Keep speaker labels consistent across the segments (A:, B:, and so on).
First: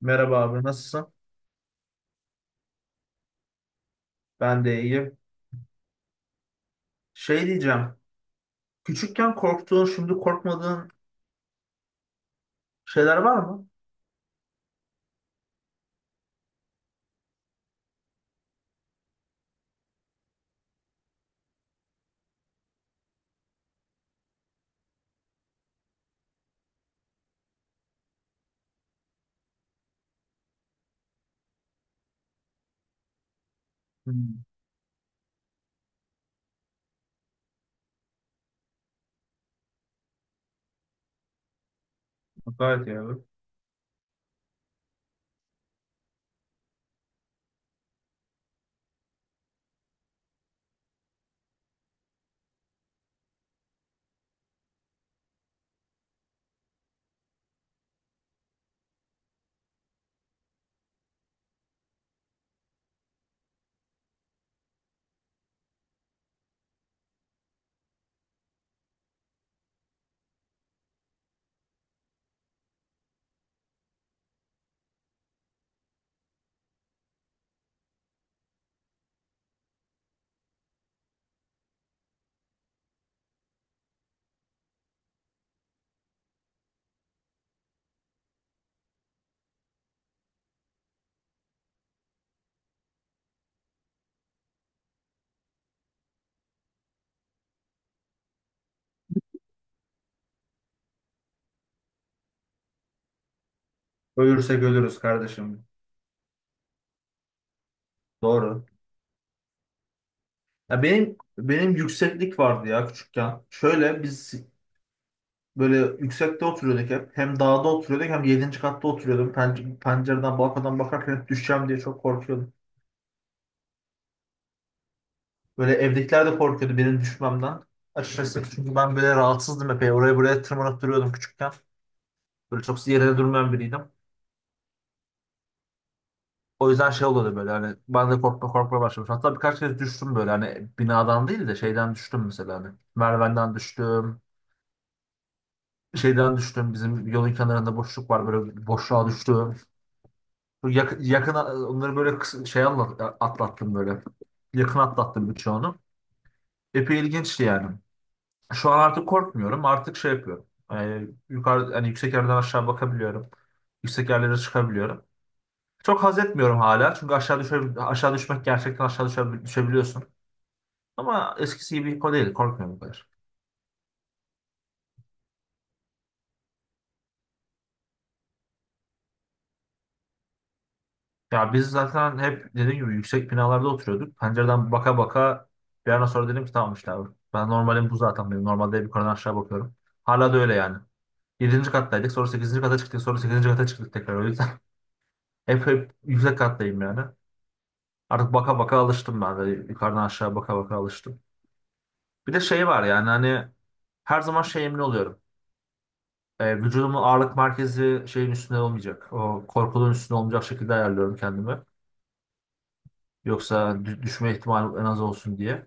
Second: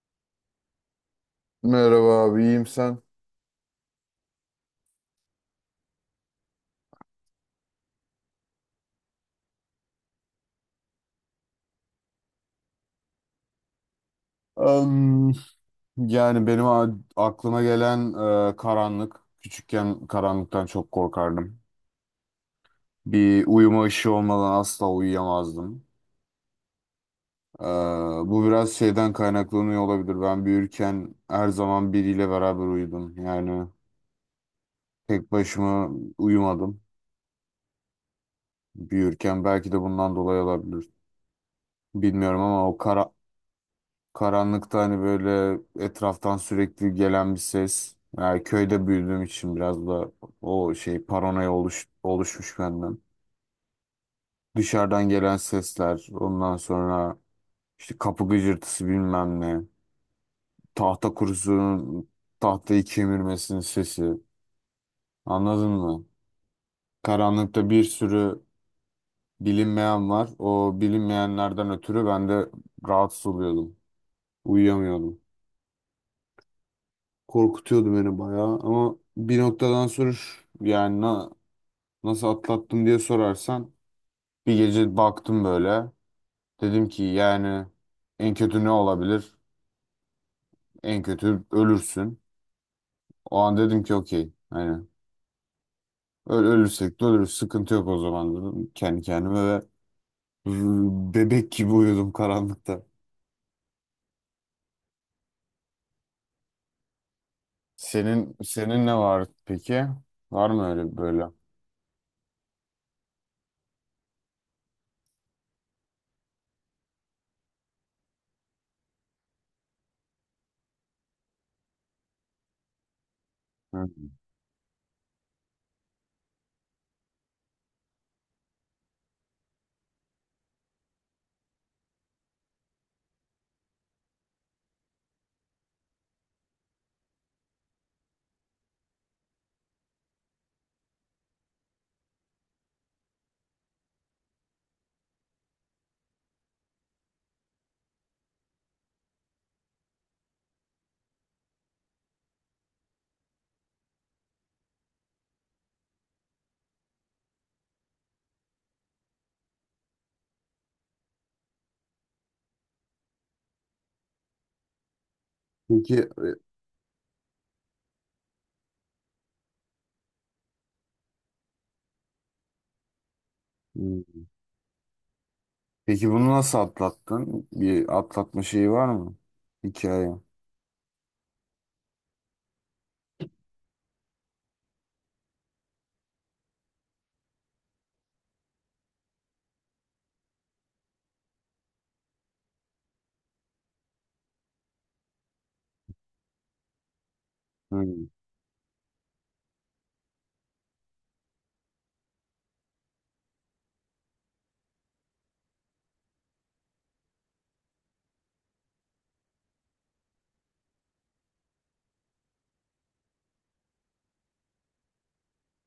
A: Merhaba abi, nasılsın?
B: Merhaba abi, iyiyim sen?
A: Ben de iyiyim. Şey diyeceğim. Küçükken korktuğun, şimdi korkmadığın şeyler var mı?
B: Em, yani benim aklıma gelen karanlık. Küçükken karanlıktan çok korkardım. Bir uyuma ışığı olmadan asla uyuyamazdım. E, Bu biraz şeyden kaynaklanıyor olabilir. Ben büyürken her zaman biriyle beraber uyudum. Yani
A: Hmm,
B: tek başıma uyumadım büyürken. Belki de bundan dolayı olabilir. Bilmiyorum ama o
A: gayet iyi
B: kara
A: abi.
B: karanlıkta hani böyle etraftan sürekli gelen bir ses. Yani köyde büyüdüğüm için biraz da o şey paranoya oluşmuş benden. Dışarıdan gelen sesler, ondan sonra işte kapı gıcırtısı bilmem ne. Tahta kurusunun tahtayı kemirmesinin sesi. Anladın mı? Karanlıkta bir sürü bilinmeyen var. O bilinmeyenlerden ötürü ben de rahatsız oluyordum. Uyuyamıyordum. Korkutuyordu beni bayağı ama bir noktadan sonra nasıl atlattım diye sorarsan bir gece baktım böyle dedim ki yani en kötü ne olabilir? En kötü ölürsün. O an dedim ki okey hani ölürsek de ölürüz, sıkıntı yok o zaman dedim kendi kendime ve bebek gibi uyudum karanlıkta.
A: Ölürsek ölürüz kardeşim.
B: Senin
A: Doğru.
B: senin ne var peki? Var mı
A: Ya
B: öyle
A: benim
B: böyle?
A: benim yükseklik vardı ya küçükken. Şöyle biz böyle yüksekte oturuyorduk hep. Hem dağda oturuyorduk hem 7. katta oturuyordum. Pencereden, balkondan bakarken hep düşeceğim diye çok korkuyordum.
B: Hı.
A: Böyle evdekiler de korkuyordu benim düşmemden. Açıkçası çünkü ben böyle rahatsızdım epey. Oraya buraya tırmanıp duruyordum küçükken. Böyle çok yere durmayan biriydim. O yüzden şey oluyordu, böyle hani ben de korkma korkma başlamış. Hatta birkaç kez düştüm, böyle hani binadan değil de şeyden düştüm mesela, hani. Merdivenden düştüm. Şeyden düştüm. Bizim yolun kenarında boşluk var, böyle boşluğa düştüm. Yakın onları böyle atlattım böyle. Yakın atlattım birçoğunu. Epey ilginçti yani. Şu an artık korkmuyorum. Artık şey yapıyorum. Yukarı hani, yüksek yerden aşağı bakabiliyorum. Yüksek yerlere çıkabiliyorum.
B: Peki
A: Çok haz etmiyorum hala. Çünkü aşağı düşmek gerçekten, düşebiliyorsun. Ama eskisi gibi hippo değil. Korkmuyorum bu kadar.
B: Peki bunu nasıl atlattın? Bir atlatma şeyi var mı? Hikaye.
A: Ya biz zaten hep dediğim gibi yüksek binalarda oturuyorduk. Pencereden baka baka bir an sonra dedim ki tamam işte abi. Ben normalim, bu zaten benim. Normalde hep yukarıdan aşağı bakıyorum. Hala da öyle yani. 7. kattaydık. Sonra 8. kata çıktık. Sonra 8. kata çıktık tekrar. O yüzden hep yüksek kattayım yani.
B: Hmm.
A: Artık baka baka alıştım ben de. Yukarıdan aşağı baka baka alıştım. Bir de şey var yani, hani her zaman şey, emin oluyorum. Vücudumun ağırlık merkezi şeyin üstünde olmayacak. O korkuluğun üstünde olmayacak şekilde ayarlıyorum kendimi. Yoksa düşme ihtimali en az olsun diye.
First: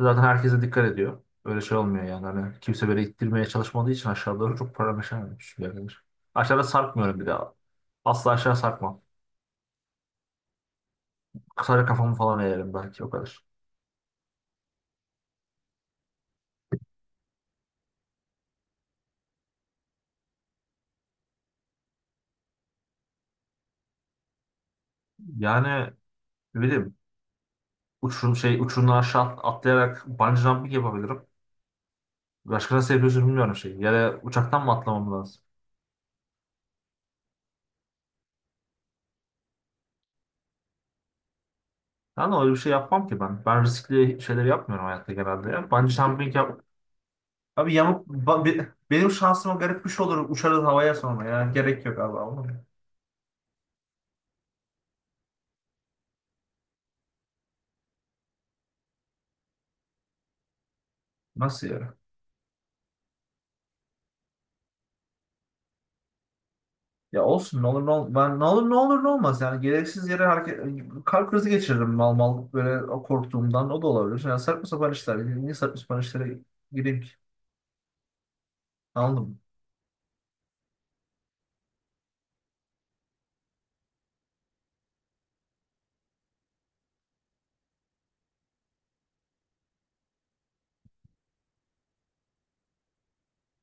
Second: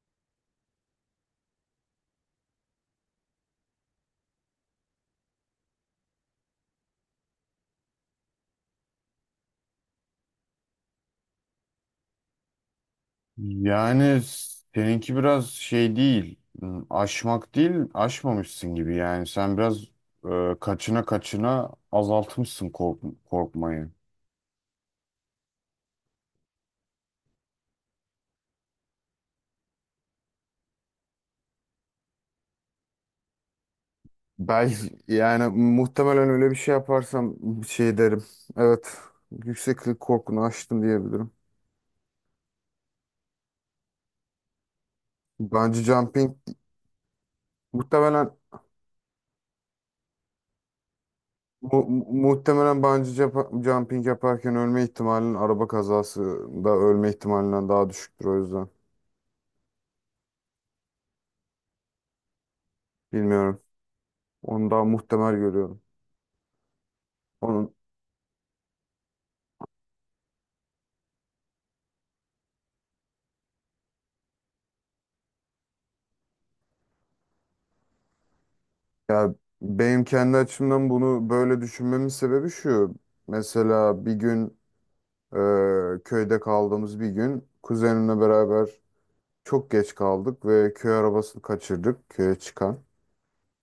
A: Zaten herkese dikkat ediyor. Öyle şey olmuyor yani. Hani kimse böyle ittirmeye çalışmadığı için aşağı doğru çok parameşememiş bir yerdedir. Aşağıda sarkmıyorum bir daha. Asla aşağı sarkmam. Kısaca kafamı falan eğerim, belki o kadar.
B: Yani seninki biraz şey değil. Aşmak değil, aşmamışsın gibi. Yani sen biraz kaçına kaçına azaltmışsın korkmayı.
A: Yani ne bileyim, uçurum şey, uçurumdan aşağı atlayarak bungee jumping yapabilirim. Başka nasıl yapıyorsun bilmiyorum, şey. Ya da uçaktan mı
B: Belki
A: atlamam lazım?
B: yani muhtemelen öyle bir şey yaparsam şey derim. Evet, yükseklik korkunu aştım diyebilirim.
A: Yani öyle bir şey yapmam ki ben. Ben riskli şeyleri yapmıyorum hayatta, genelde. Ya.
B: Bungee
A: Bungee
B: jumping
A: jumping yap, abi yamuk
B: muhtemelen
A: benim şansıma garip bir şey olur, uçarız havaya. Sonra ya
B: Mu-
A: gerek yok
B: mu-
A: abi ama.
B: muhtemelen bungee jump- jumping yaparken ölme ihtimalin araba kazasında ölme ihtimalinden daha düşüktür o yüzden.
A: Nasıl ya?
B: Bilmiyorum. Onu daha muhtemel görüyorum.
A: Ya olsun, ne
B: Onun,
A: olur ne olur, ben ne olur ne olur ne olmaz yani, gereksiz yere hareket kalp krizi geçiririm mal mal, böyle o korktuğumdan o da olabilir. Yani saçma sapan işler, niye saçma sapan işlere gireyim ki? Anladın
B: Ya
A: mı?
B: benim kendi açımdan bunu böyle düşünmemin sebebi şu. Mesela bir gün köyde kaldığımız bir gün kuzenimle beraber çok geç kaldık ve köy arabasını kaçırdık köye çıkan.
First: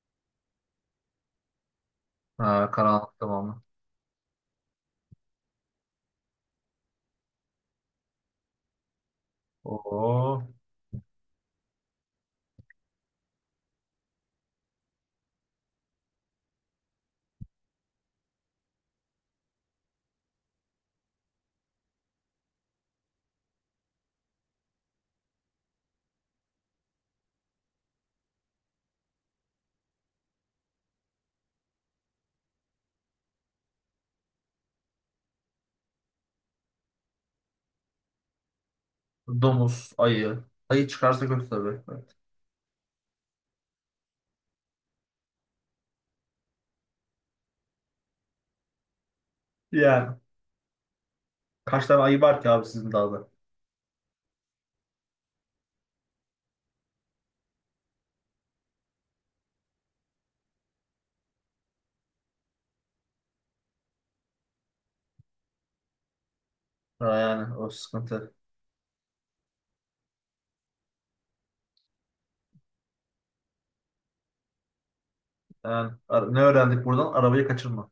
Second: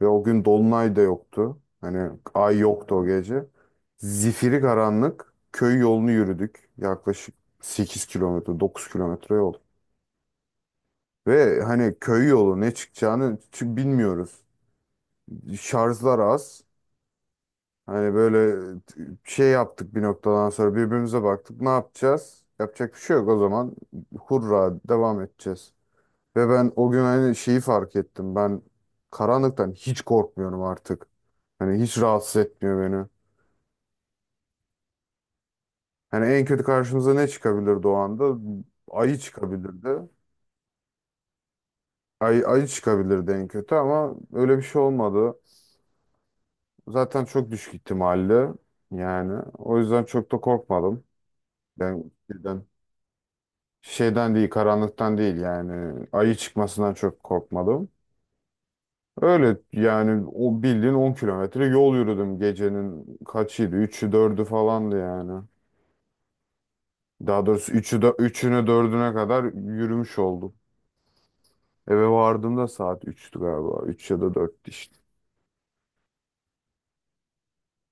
B: Ve o gün dolunay da yoktu. Hani ay
A: Ha,
B: yoktu o
A: karanlık
B: gece.
A: tamamı.
B: Zifiri karanlık köy yolunu yürüdük. Yaklaşık 8 kilometre, 9 kilometre yol.
A: Oo,
B: Ve hani köy yolu ne çıkacağını bilmiyoruz. Şarjlar az. Hani böyle şey yaptık, bir noktadan sonra birbirimize baktık. Ne yapacağız? Yapacak bir şey yok o zaman. Hurra, devam edeceğiz. Ve ben o gün hani şeyi fark ettim. Ben karanlıktan hiç korkmuyorum artık. Hani hiç rahatsız etmiyor beni. Yani en kötü karşımıza ne çıkabilirdi o anda? Ayı çıkabilirdi.
A: domuz, ayı. Ayı çıkarsa kötü tabii. Evet.
B: Ayı çıkabilirdi en kötü ama öyle bir şey olmadı. Zaten çok düşük ihtimalli. Yani o yüzden
A: Yani
B: çok da korkmadım.
A: kaç tane
B: Ben
A: ayı var ki abi
B: şeyden,
A: sizin dağda?
B: şeyden değil, karanlıktan değil yani ayı çıkmasından çok korkmadım. Öyle yani o bildiğin 10 kilometre yol yürüdüm. Gecenin kaçıydı? 3'ü 4'ü falandı yani.
A: Ha,
B: Daha
A: yani o
B: doğrusu 3'ü
A: sıkıntı.
B: dördüne kadar yürümüş oldum. Eve vardığımda saat 3'tü galiba. Üç ya da 4'tü işte.
A: Yani ne öğrendik buradan, arabayı kaçırma.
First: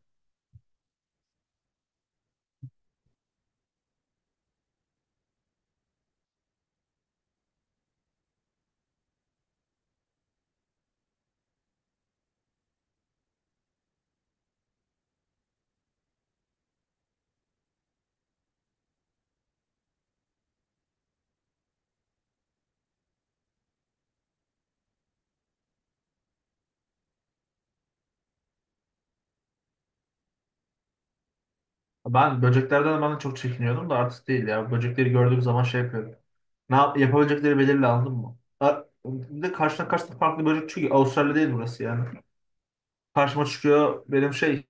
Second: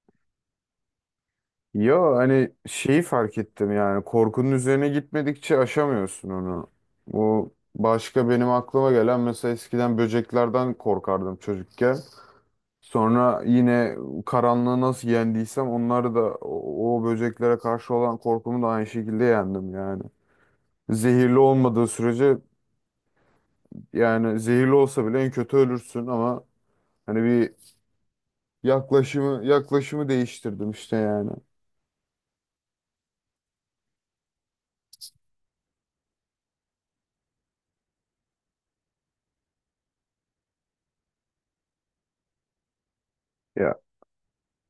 B: Ya hani şeyi fark ettim yani korkunun üzerine gitmedikçe aşamıyorsun onu. Bu başka benim aklıma gelen: mesela eskiden böceklerden korkardım çocukken. Sonra yine karanlığı nasıl yendiysem onları da, o böceklere karşı olan korkumu da aynı şekilde yendim yani. Zehirli olmadığı sürece, yani zehirli olsa bile en kötü ölürsün ama hani bir yaklaşımı değiştirdim işte yani.
A: Ben de çok çekiniyordum da artık değil ya. Böcekleri gördüğüm zaman şey yapıyorum. Ne yap yapabilecekleri belirli, anladın mı? Ha, bir de karşına karşına farklı böcek, çünkü Avustralya değil burası yani. Karşıma
B: Ya
A: çıkıyor benim şey,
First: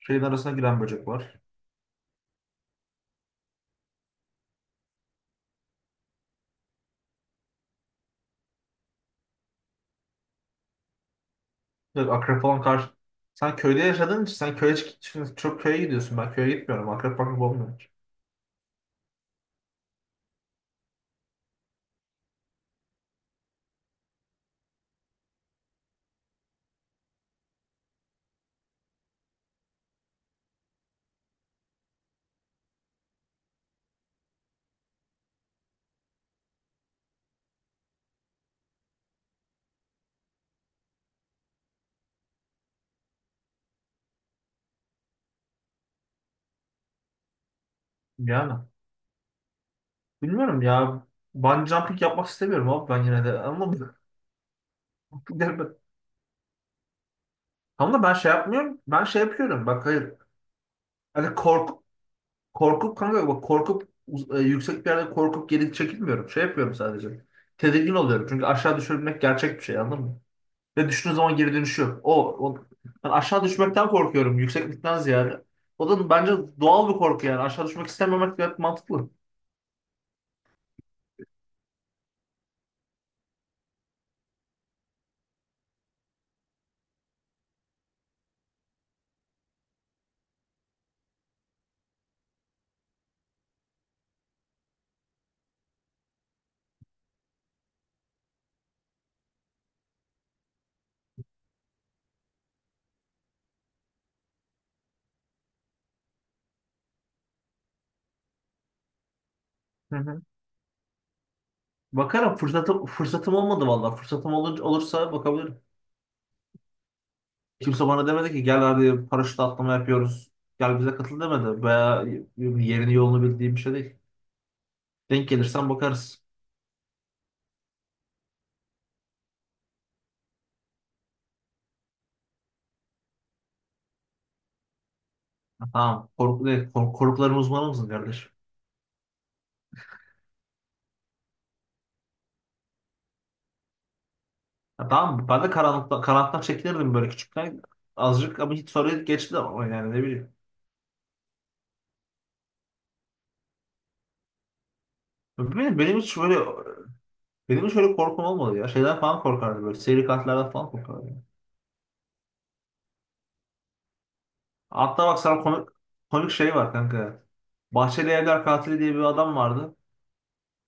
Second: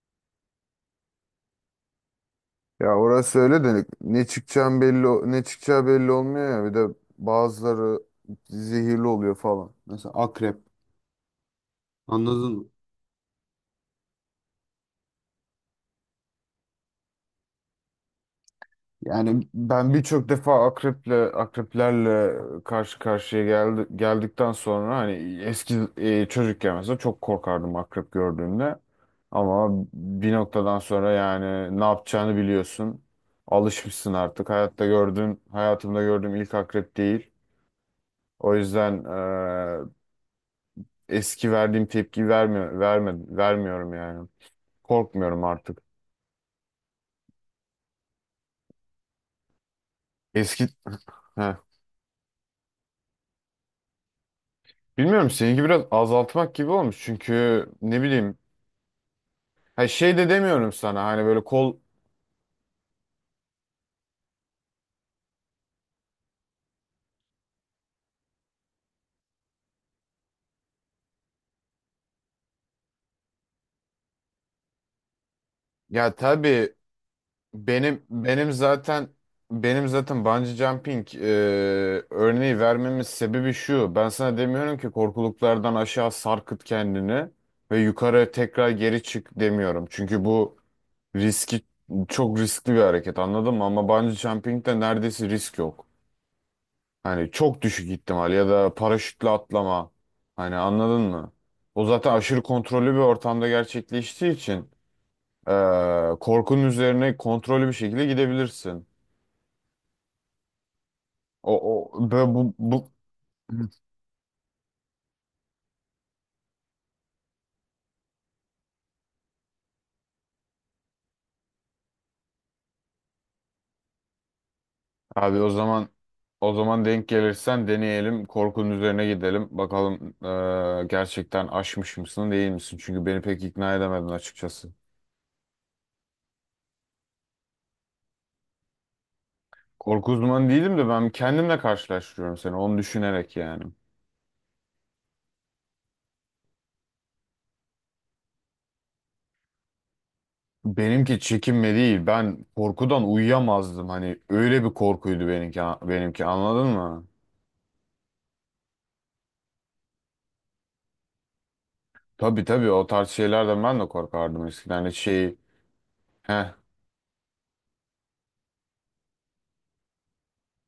A: şeyin arasına giren böcek var.
B: ya orası öyle de ne çıkacağı belli olmuyor ya, bir de bazıları zehirli oluyor falan. Mesela akrep.
A: Bir akrep
B: Anladın
A: falan
B: mı?
A: karşı. Sen köyde yaşadığın için sen şimdi çok köye gidiyorsun. Ben köye gitmiyorum. Akrep olmuyor hiç.
B: Yani ben birçok defa akreplerle karşı karşıya geldikten sonra, hani eski çocukken mesela çok korkardım akrep gördüğümde. Ama bir noktadan sonra yani ne yapacağını biliyorsun. Alışmışsın artık. Hayatımda gördüğüm ilk akrep değil. O yüzden eski verdiğim tepki vermiyorum yani. Korkmuyorum artık.
A: Yani bilmiyorum
B: Eski
A: ya.
B: Heh.
A: Bungee jumping yapmak istemiyorum abi ben yine de. Ama
B: Bilmiyorum, seninki biraz azaltmak gibi olmuş çünkü
A: ama
B: ne
A: da ben şey
B: bileyim,
A: yapmıyorum. Ben şey yapıyorum. Bak
B: ha
A: hayır.
B: şey de demiyorum sana, hani
A: Hani
B: böyle
A: kork Korkup, kanka bak, korkup yüksek bir yerde korkup geri çekilmiyorum. Şey yapıyorum sadece. Tedirgin oluyorum. Çünkü aşağı düşürmek gerçek bir şey, anladın mı? Ve düştüğün zaman geri dönüşü yok. O, o ben aşağı düşmekten korkuyorum, yükseklikten ziyade. O da
B: ya,
A: bence
B: tabii
A: doğal bir korku yani. Aşağı düşmek
B: benim
A: istememek
B: benim
A: gayet
B: zaten
A: mantıklı.
B: benim zaten bungee jumping örneği vermemin sebebi şu: ben sana demiyorum ki korkuluklardan aşağı sarkıt kendini ve yukarı tekrar geri çık, demiyorum çünkü bu riski çok riskli bir hareket, anladın mı? Ama bungee jumping'de neredeyse risk yok. Hani çok düşük ihtimal, ya da paraşütle atlama. Hani anladın mı? O zaten aşırı kontrollü bir ortamda gerçekleştiği için korkunun üzerine kontrollü bir şekilde gidebilirsin.
A: Hı hı.
B: O, o böyle
A: Bakarım,
B: bu,
A: fırsatım
B: bu
A: fırsatım olmadı vallahi. Olursa bakabilirim. Kimse bana demedi ki gel hadi paraşütle atlama yapıyoruz. Gel bize katıl, demedi. Veya yerini yolunu bildiğim bir şey değil. Denk
B: Abi o
A: gelirsen
B: zaman,
A: bakarız.
B: denk gelirsen deneyelim. Korkunun üzerine gidelim. Bakalım gerçekten aşmış mısın değil misin? Çünkü beni pek ikna edemedin açıkçası.
A: Tamam. Korku değil. Korkuların uzmanı mısın kardeş?
B: Korku uzmanı değilim de ben kendimle karşılaştırıyorum seni, onu düşünerek yani.
A: Ya tamam. Ben de karanlıktan çekinirdim böyle küçükken. Azıcık, ama hiç, sonra geçti ama, yani ne bileyim.
B: Benimki çekinme değil. Ben korkudan uyuyamazdım. Hani öyle bir korkuydu benimki,
A: Benim, benim hiç
B: benimki
A: böyle
B: anladın mı?
A: Benim hiç öyle korkum olmadı ya. Şeyden falan korkardım böyle. Seri katillerden falan korkardım.
B: Tabii tabii, o tarz şeylerden ben de korkardım eskiden. Hani
A: Hatta bak,
B: şey,
A: sana komik
B: heh,
A: şey var kanka. Bahçeli Evler Katili diye bir adam vardı.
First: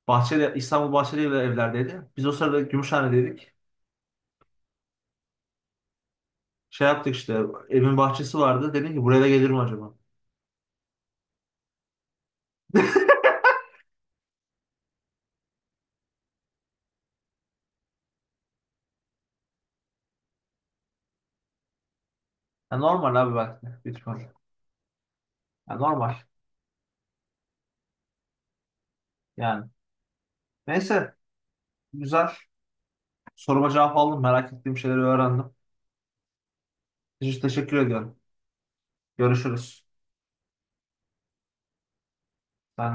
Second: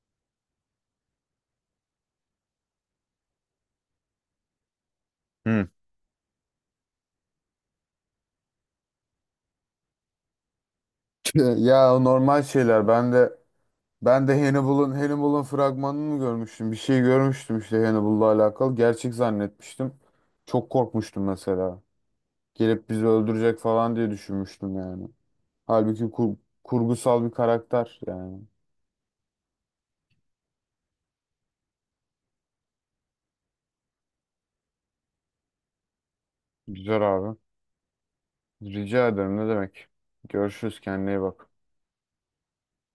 A: Bahçeli, İstanbul Bahçeli Evler evlerdeydi. Biz o sırada Gümüşhane'deydik.
B: hı.
A: Şey yaptık işte, evin bahçesi vardı. Dedim ki buraya da gelir mi acaba?
B: Ya o normal şeyler. Ben de Hannibal'ın fragmanını mı görmüştüm? Bir şey görmüştüm işte Hannibal'la alakalı. Gerçek zannetmiştim. Çok korkmuştum mesela.
A: Ya
B: Gelip bizi
A: normal abi,
B: öldürecek
A: bak.
B: falan diye
A: Lütfen.
B: düşünmüştüm yani.
A: Ya
B: Halbuki
A: normal.
B: kurgusal bir karakter yani.
A: Yani. Neyse, güzel. Soruma cevap aldım. Merak ettiğim şeyleri öğrendim.
B: Güzel abi.
A: Teşekkür ediyorum.
B: Rica ederim, ne
A: Görüşürüz.
B: demek. Görüşürüz, kendine iyi bak.
A: Ben